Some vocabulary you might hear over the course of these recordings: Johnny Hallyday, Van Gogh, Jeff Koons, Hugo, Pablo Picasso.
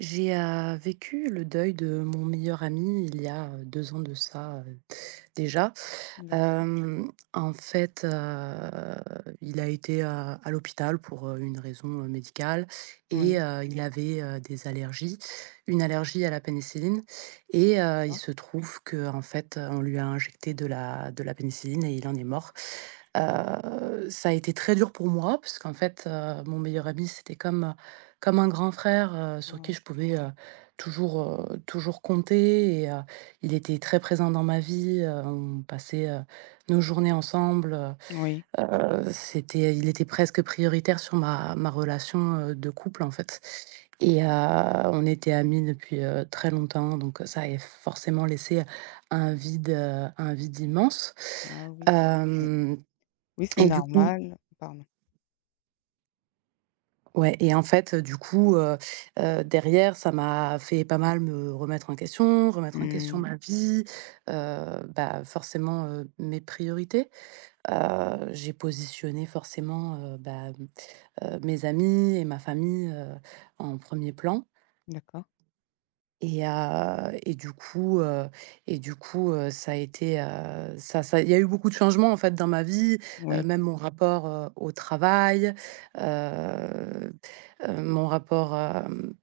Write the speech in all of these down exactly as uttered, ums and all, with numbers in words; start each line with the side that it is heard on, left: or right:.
right: J'ai euh, vécu le deuil de mon meilleur ami il y a euh, deux ans de ça euh, déjà.
left: D'acc,
right: Hem, en fait, heu, il a été, heu, à l'hôpital pour, heu, une raison, heu, médicale et
left: oui.
right: heu, il avait, heu, des allergies, une allergie à la pénicilline et heu, il
left: Ah.
right: se trouve que en fait, heu, on lui a injecté de la de la pénicilline et il en est mort.
left: Mmh.
right: Heu, ça a été très dur pour moi parce qu'en fait, heu, mon meilleur ami, c'était comme, heu, comme un grand frère, heu, sur qui je pouvais, heu, toujours, heu, toujours compter et heu, il était très présent dans ma vie, heu, on passait nos journées ensemble,
left: Oui.
right: heu, c'était il était presque prioritaire sur ma ma relation, heu, de couple, en fait et heu, on était amis depuis, heu, très longtemps donc ça a forcément laissé un vide, heu, un vide immense.
left: Ah oui, c'est oui.
right: Hem
left: Oui, c'est
right: Et du coup,
left: normal. Pardon.
right: ouais, et en fait, du coup, heu heu, derrière, ça m'a fait pas mal me remettre en question, remettre en question
left: Mmh,
right: ma vie, heu, bah, forcément, heu, mes priorités. Heu, j'ai positionné forcément, heu, bah, mmh, mes amis et ma famille, heu, en premier plan.
left: d'accord.
right: Et heu et du coup, heu et du coup, heu, ça a été, heu, ça ça il y a eu beaucoup de changements, en fait, dans ma vie, heu,
left: Oui.
right: même mon rapport, heu, au travail, heu heu, mon rapport, hem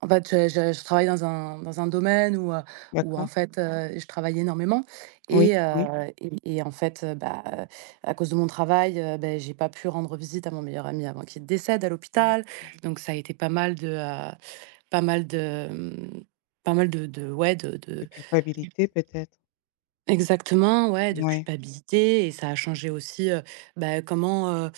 right: en fait, je je je travaille dans un dans un domaine où, heu, où en
left: D'accord.
right: fait, heu, je travaille énormément
left: Oui,
right: et
left: oui.
right: heu et et en fait, heu, bah, heu, à cause de mon travail, heu, beh, j'ai pas pu rendre visite à mon meilleur ami avant qu'il décède à
left: Ah, mmh.
right: l'hôpital. Donc ça a été pas mal de, heu, pas mal de, mmh, pas mal de de ouais, de
left: De
right: de
left: culpabilité peut-être?
right: exactement, ouais, de
left: Oui.
right: culpabilité et ça a changé aussi, heu, bah, comment, heu,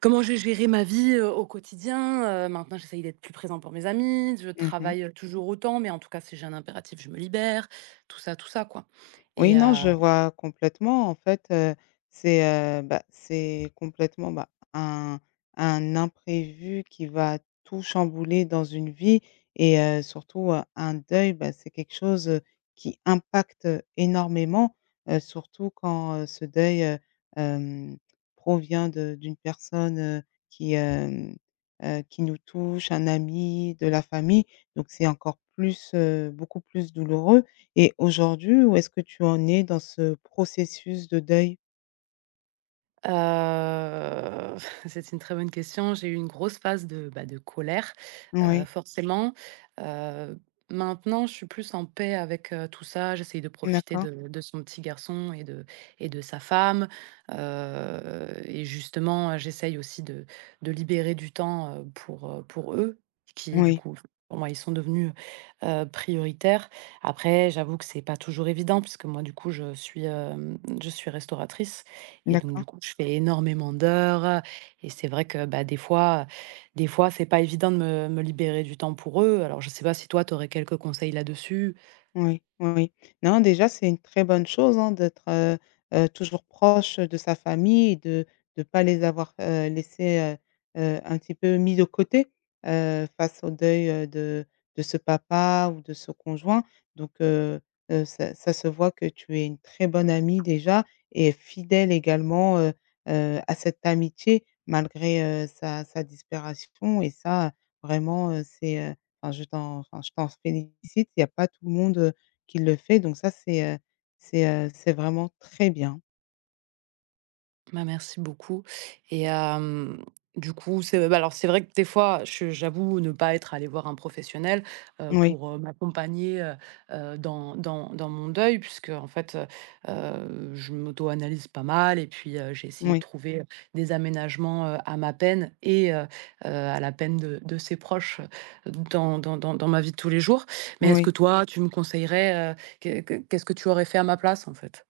right: comment j'ai géré ma vie, heu, au quotidien. Heu, maintenant, j'essaye d'être plus présent pour mes amis, je
left: Mmh.
right: travaille toujours autant, mais en tout cas, si j'ai un impératif, je me libère, tout ça, tout ça, quoi.
left: Oui,
right: et
left: non,
right: heu
left: je vois complètement. En fait, heu, c'est, heu, bah, c'est complètement, bah, un un imprévu qui va tout chambouler dans une vie et heu, surtout, heu, un deuil, bah, c'est quelque chose, heu, qui impacte énormément, heu, surtout quand, heu, ce deuil, heu, hem, provient de d'une personne, heu, qui, hem, heu, qui nous touche, un ami, de la famille. Donc c'est encore plus, heu, beaucoup plus douloureux. Et aujourd'hui, où est-ce que tu en es dans ce processus de deuil?
right: Heu, c'est une très bonne question. J'ai eu une grosse phase de, bah, de colère, heu,
left: Oui,
right: forcément. Heu, Maintenant, je suis plus en paix avec, heu, tout ça. J'essaye de profiter
left: d'accord,
right: de de son petit garçon et de et de sa femme. Heu et justement, heu, j'essaye aussi de de libérer du temps, heu, pour, heu, pour eux, qui du
left: oui,
right: coup, pour moi, ils sont devenus, heu, prioritaires. Après, j'avoue que c'est pas toujours évident puisque moi, du coup, je suis, hem, je suis restauratrice et donc
left: d'accord.
right: du coup, je fais énormément d'heures, et c'est vrai que, bah, des fois, des fois, c'est pas évident de me me libérer du temps pour eux. Alors je sais pas si toi, tu aurais quelques conseils là-dessus?
left: Oui, oui, oui. Non, déjà, c'est une très bonne chose, hein, d'être, heu heu, toujours proche de sa famille et de de pas les avoir, heu, laissés, heu heu, un petit peu mis de côté, heu, face au deuil, heu, de de ce papa ou de ce conjoint. Donc heu heu, ça ça se voit que tu es une très bonne amie déjà et fidèle également, heu heu, à cette amitié malgré, heu, sa sa disparition. Et ça, vraiment, heu, c'est, enfin, je t'en enfin, je t'en félicite, il y a pas tout le monde, heu, qui le fait. Donc ça c'est, heu, c'est, heu, c'est vraiment très bien.
right: Bah, merci beaucoup et hem, du coup, c'est bah, alors, c'est vrai que des fois, je j'avoue ne pas être allée voir un professionnel, heu,
left: Oui,
right: pour, heu, m'accompagner, heu heu, dans dans dans mon deuil puisque en fait, heu heu, je m'auto-analyse pas mal et puis, heu, j'ai essayé de
left: oui,
right: trouver, heu, des aménagements, heu, à ma peine et heu heu, à la peine de de ses proches, heu, dans dans dans dans ma vie de tous les jours. Mais est-ce
left: oui.
right: que toi, tu me conseillerais, heu, qu'est qu'est-ce que tu aurais fait à ma place, en fait?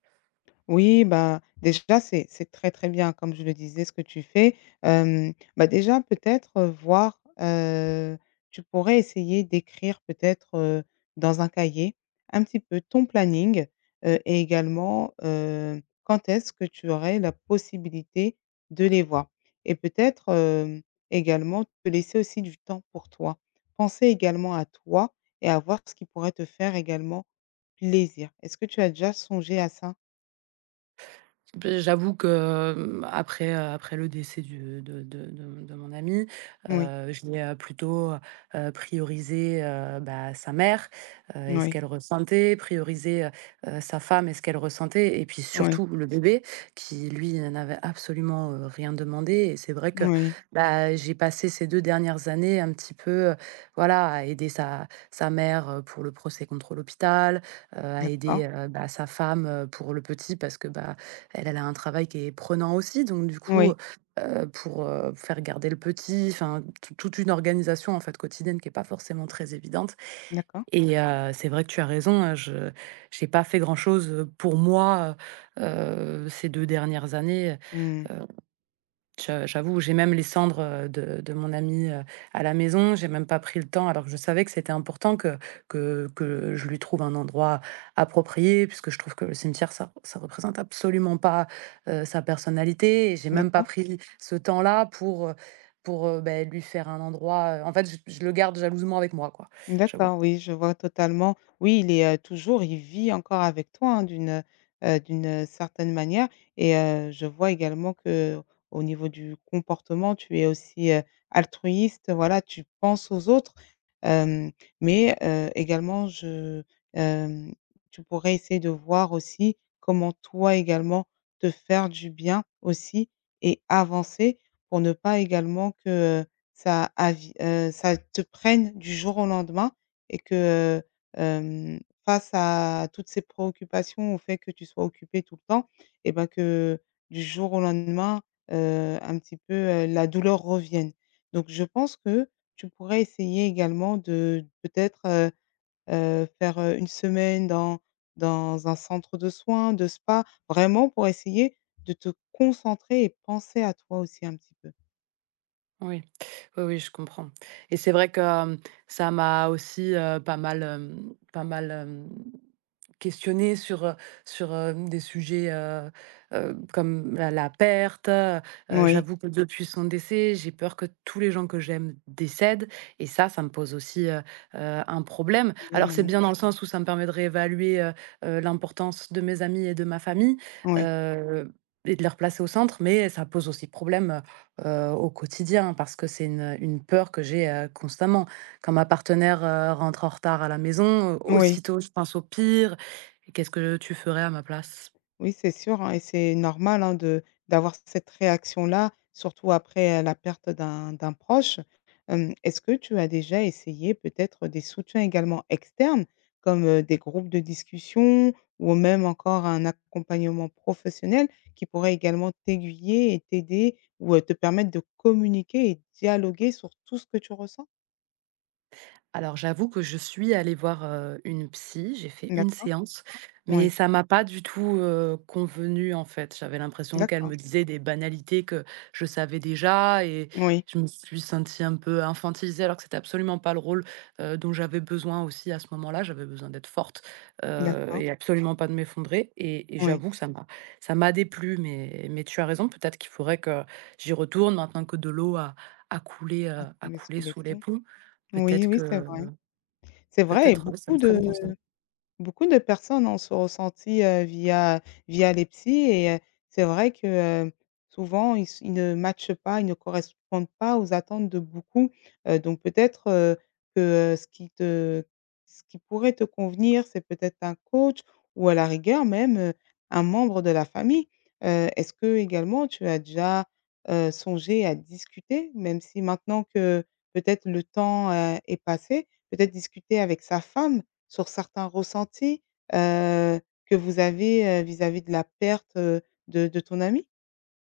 left: Oui, bah, déjà, c'est c'est très, très bien, comme je le disais, ce que tu fais. Hem, bah, déjà, peut-être, heu, voir, heu, tu pourrais essayer d'écrire peut-être, heu, dans un cahier, un petit peu ton planning, heu et également, heu, quand est-ce que tu aurais la possibilité de les voir? Et peut-être, hem, également, te laisser aussi du temps pour toi. Penser également à toi et à voir ce qui pourrait te faire également plaisir. Est-ce que tu as déjà songé à ça?
right: Beh, j'avoue que, hem, après, heu, après le décès du de de de de mon ami,
left: Oui.
right: heu, je l'ai, heu, plutôt, heu priorisé, heu, bah, sa mère, heu et ce
left: Oui,
right: qu'elle ressentait, priorisé heu heu, sa femme et ce qu'elle ressentait et puis
left: oui,
right: surtout le bébé qui, lui, n'avait absolument, heu, rien demandé et c'est vrai que,
left: oui,
right: bah, j'ai passé ces deux dernières années un petit peu, heu, voilà, à aider sa sa mère, heu, pour le procès contre l'hôpital, heu, à
left: d'accord.
right: aider, heu, bah, sa femme, heu, pour le petit parce que, bah, elle, elle a un travail qui est prenant aussi, donc du
left: Oui,
right: coup, heu, pour, heu, faire garder le petit, enfin, tou toute une organisation, en fait, quotidienne qui est pas forcément très évidente
left: d'accord.
right: et heu, c'est vrai que tu as raison, heu, je j'ai pas fait grand-chose, pour moi, heu ces deux dernières années,
left: Mmh.
right: je j'avoue, j'ai même les cendres, heu, de de mon ami heu, à la maison. J'ai même pas pris le temps alors que je savais que c'était important que que que je lui trouve un endroit approprié puisque je trouve que le cimetière ça ça représente absolument pas, heu, sa personnalité et j'ai même pas
left: D'accord.
right: pris ce temps-là pour, heu, pour, heu, beh, lui faire un endroit, euh, en fait, je je le garde jalousement avec moi, quoi, j'avoue.
left: D'accord, oui, je vois totalement. Oui, il est, heu, toujours il vit encore avec toi, hein, d'une, heu d'une certaine manière. Et heu, je vois également que au niveau du comportement, tu es aussi, heu, altruiste, voilà, tu penses aux autres, hem, mais heu, également je hem, tu pourrais essayer de voir aussi comment toi également te faire du bien aussi et avancer pour ne pas également que, ça avi heu, ça te prenne du jour au lendemain. Et que, hem, face à toutes ces préoccupations, au fait que tu sois occupé tout le temps, et ben que du jour au lendemain, heu, un petit peu, heu, la douleur revienne. Donc je pense que tu pourrais essayer également de peut-être, heu heu, faire, heu, une semaine dans dans un centre de soins, de spa, vraiment pour essayer de te concentrer et penser à toi aussi un petit peu.
right: Oui, oui, oui, je comprends et c'est vrai que, hem, ça m'a aussi, heu, pas mal, hem pas mal, hem, questionnée sur, heu sur, hem, des sujets, heu heu, comme la la perte, heu
left: Oui,
right: j'avoue que depuis son décès, j'ai peur que tous les gens que j'aime décèdent et ça, ça me pose aussi, heu heu, un problème. Alors
left: complètement,
right: c'est
left: oui.
right: bien dans le sens où ça me permet de réévaluer, heu heu, l'importance de mes amis et de ma famille,
left: Oui.
right: heu et de les replacer au centre, mais ça pose aussi problème, heu, au quotidien parce que c'est une une peur que j'ai, heu, constamment. Quand ma partenaire, heu, rentre en retard à la maison, euh,
left: Oui,
right: aussitôt je pense au pire: «Qu'est-ce que tu ferais à ma place?»
left: oui, c'est sûr, hein, et c'est normal, hein, de d'avoir cette réaction-là, surtout après, heu, la perte d'un d'un proche. Hem, est-ce que tu as déjà essayé peut-être des soutiens également externes, comme, heu, des groupes de discussion ou même encore un accompagnement professionnel qui pourrait également t'aiguiller et t'aider ou, heu, te permettre de communiquer et dialoguer sur tout ce que tu ressens?
right: Alors j'avoue que je suis allée voir, heu, une psy, j'ai fait une
left: D'accord,
right: séance, mais
left: oui,
right: ça m'a pas du tout, heu, convenu en fait. J'avais l'impression qu'elle
left: d'accord,
right: me disait des banalités que je savais déjà et
left: oui,
right: je me suis sentie un peu infantilisée alors que c'était absolument pas le rôle, heu, dont j'avais besoin aussi à ce moment-là. J'avais besoin d'être forte, heu
left: d'accord,
right: et absolument pas de m'effondrer et et
left: oui.
right: j'avoue que ça m'a ça m'a déplu mais mais tu as raison, peut-être qu'il faudrait que j'y retourne maintenant que de l'eau a a coulé,
left: Ah,
right: heu, a
left: mais sous
right: coulé
left: les
right: sous les
left: ponts.
right: ponts.
left: Oui,
right: Peut-être
left: oui,
right: que
left: c'est vrai. C'est vrai. Et
right: Peut-être, ouais, c'est un
left: beaucoup
right: très
left: de
right: bon conseil.
left: Beaucoup de personnes ont ce ressenti, heu, via via les psys. Et heu, c'est vrai que, heu, souvent ils s ils ne matchent pas, ils ne correspondent pas aux attentes de beaucoup, heu, donc peut-être, heu, que, heu, ce qui te ce qui pourrait te convenir, c'est peut-être un coach ou à la rigueur même, heu, un membre de la famille. Heu, est-ce que également tu as déjà, heu, songé à discuter, même si maintenant que peut-être le temps, heu, est passé, peut-être discuter avec sa femme, sur certains ressentis, heu, que vous avez, heu, vis-à-vis de la perte, heu, de de ton ami?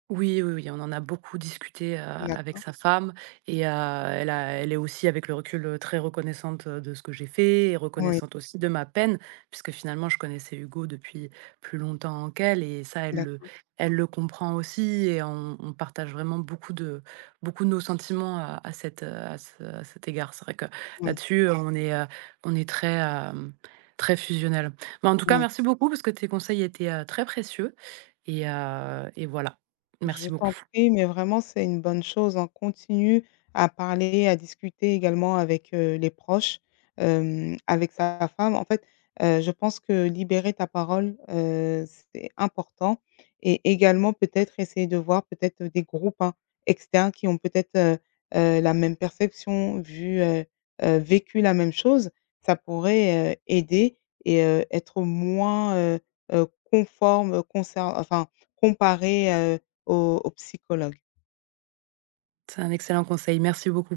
right: Oui, oui, oui, on en a beaucoup discuté, heu, avec
left: D'accord.
right: sa femme et heu, elle a elle est aussi avec le recul, heu, très reconnaissante, heu, de ce que j'ai fait et
left: Oui,
right: reconnaissante aussi de ma peine, puisque finalement je connaissais Hugo depuis plus longtemps qu'elle et ça elle le
left: d'accord.
right: elle le comprend aussi et on on partage vraiment beaucoup de beaucoup de nos sentiments à à cet, heu, à ce à cet égard. C'est vrai que
left: Oui,
right: là-dessus, heu, on est, heu, on est très, hem, très fusionnels. Mais en tout cas
left: oui.
right: merci beaucoup parce que tes conseils étaient, heu, très précieux et heu et voilà.
left: Je
right: Merci
left: t'en
right: beaucoup.
left: prie, mais vraiment, c'est une bonne chose. On continue à parler, à discuter également avec, heu, les proches, hem, avec sa femme. En fait, heu, je pense que libérer ta parole, heu, c'est important. Et également peut-être essayer de voir peut-être, des groupes, hein, externes qui ont peut-être, heu heu, la même perception, vu, heu heu, vécu la même chose. Ça pourrait, heu, aider. Et heu, être moins, heu heu, conforme, concer enfin, comparé, au au psychologue.
right: C'est un excellent conseil. Merci beaucoup.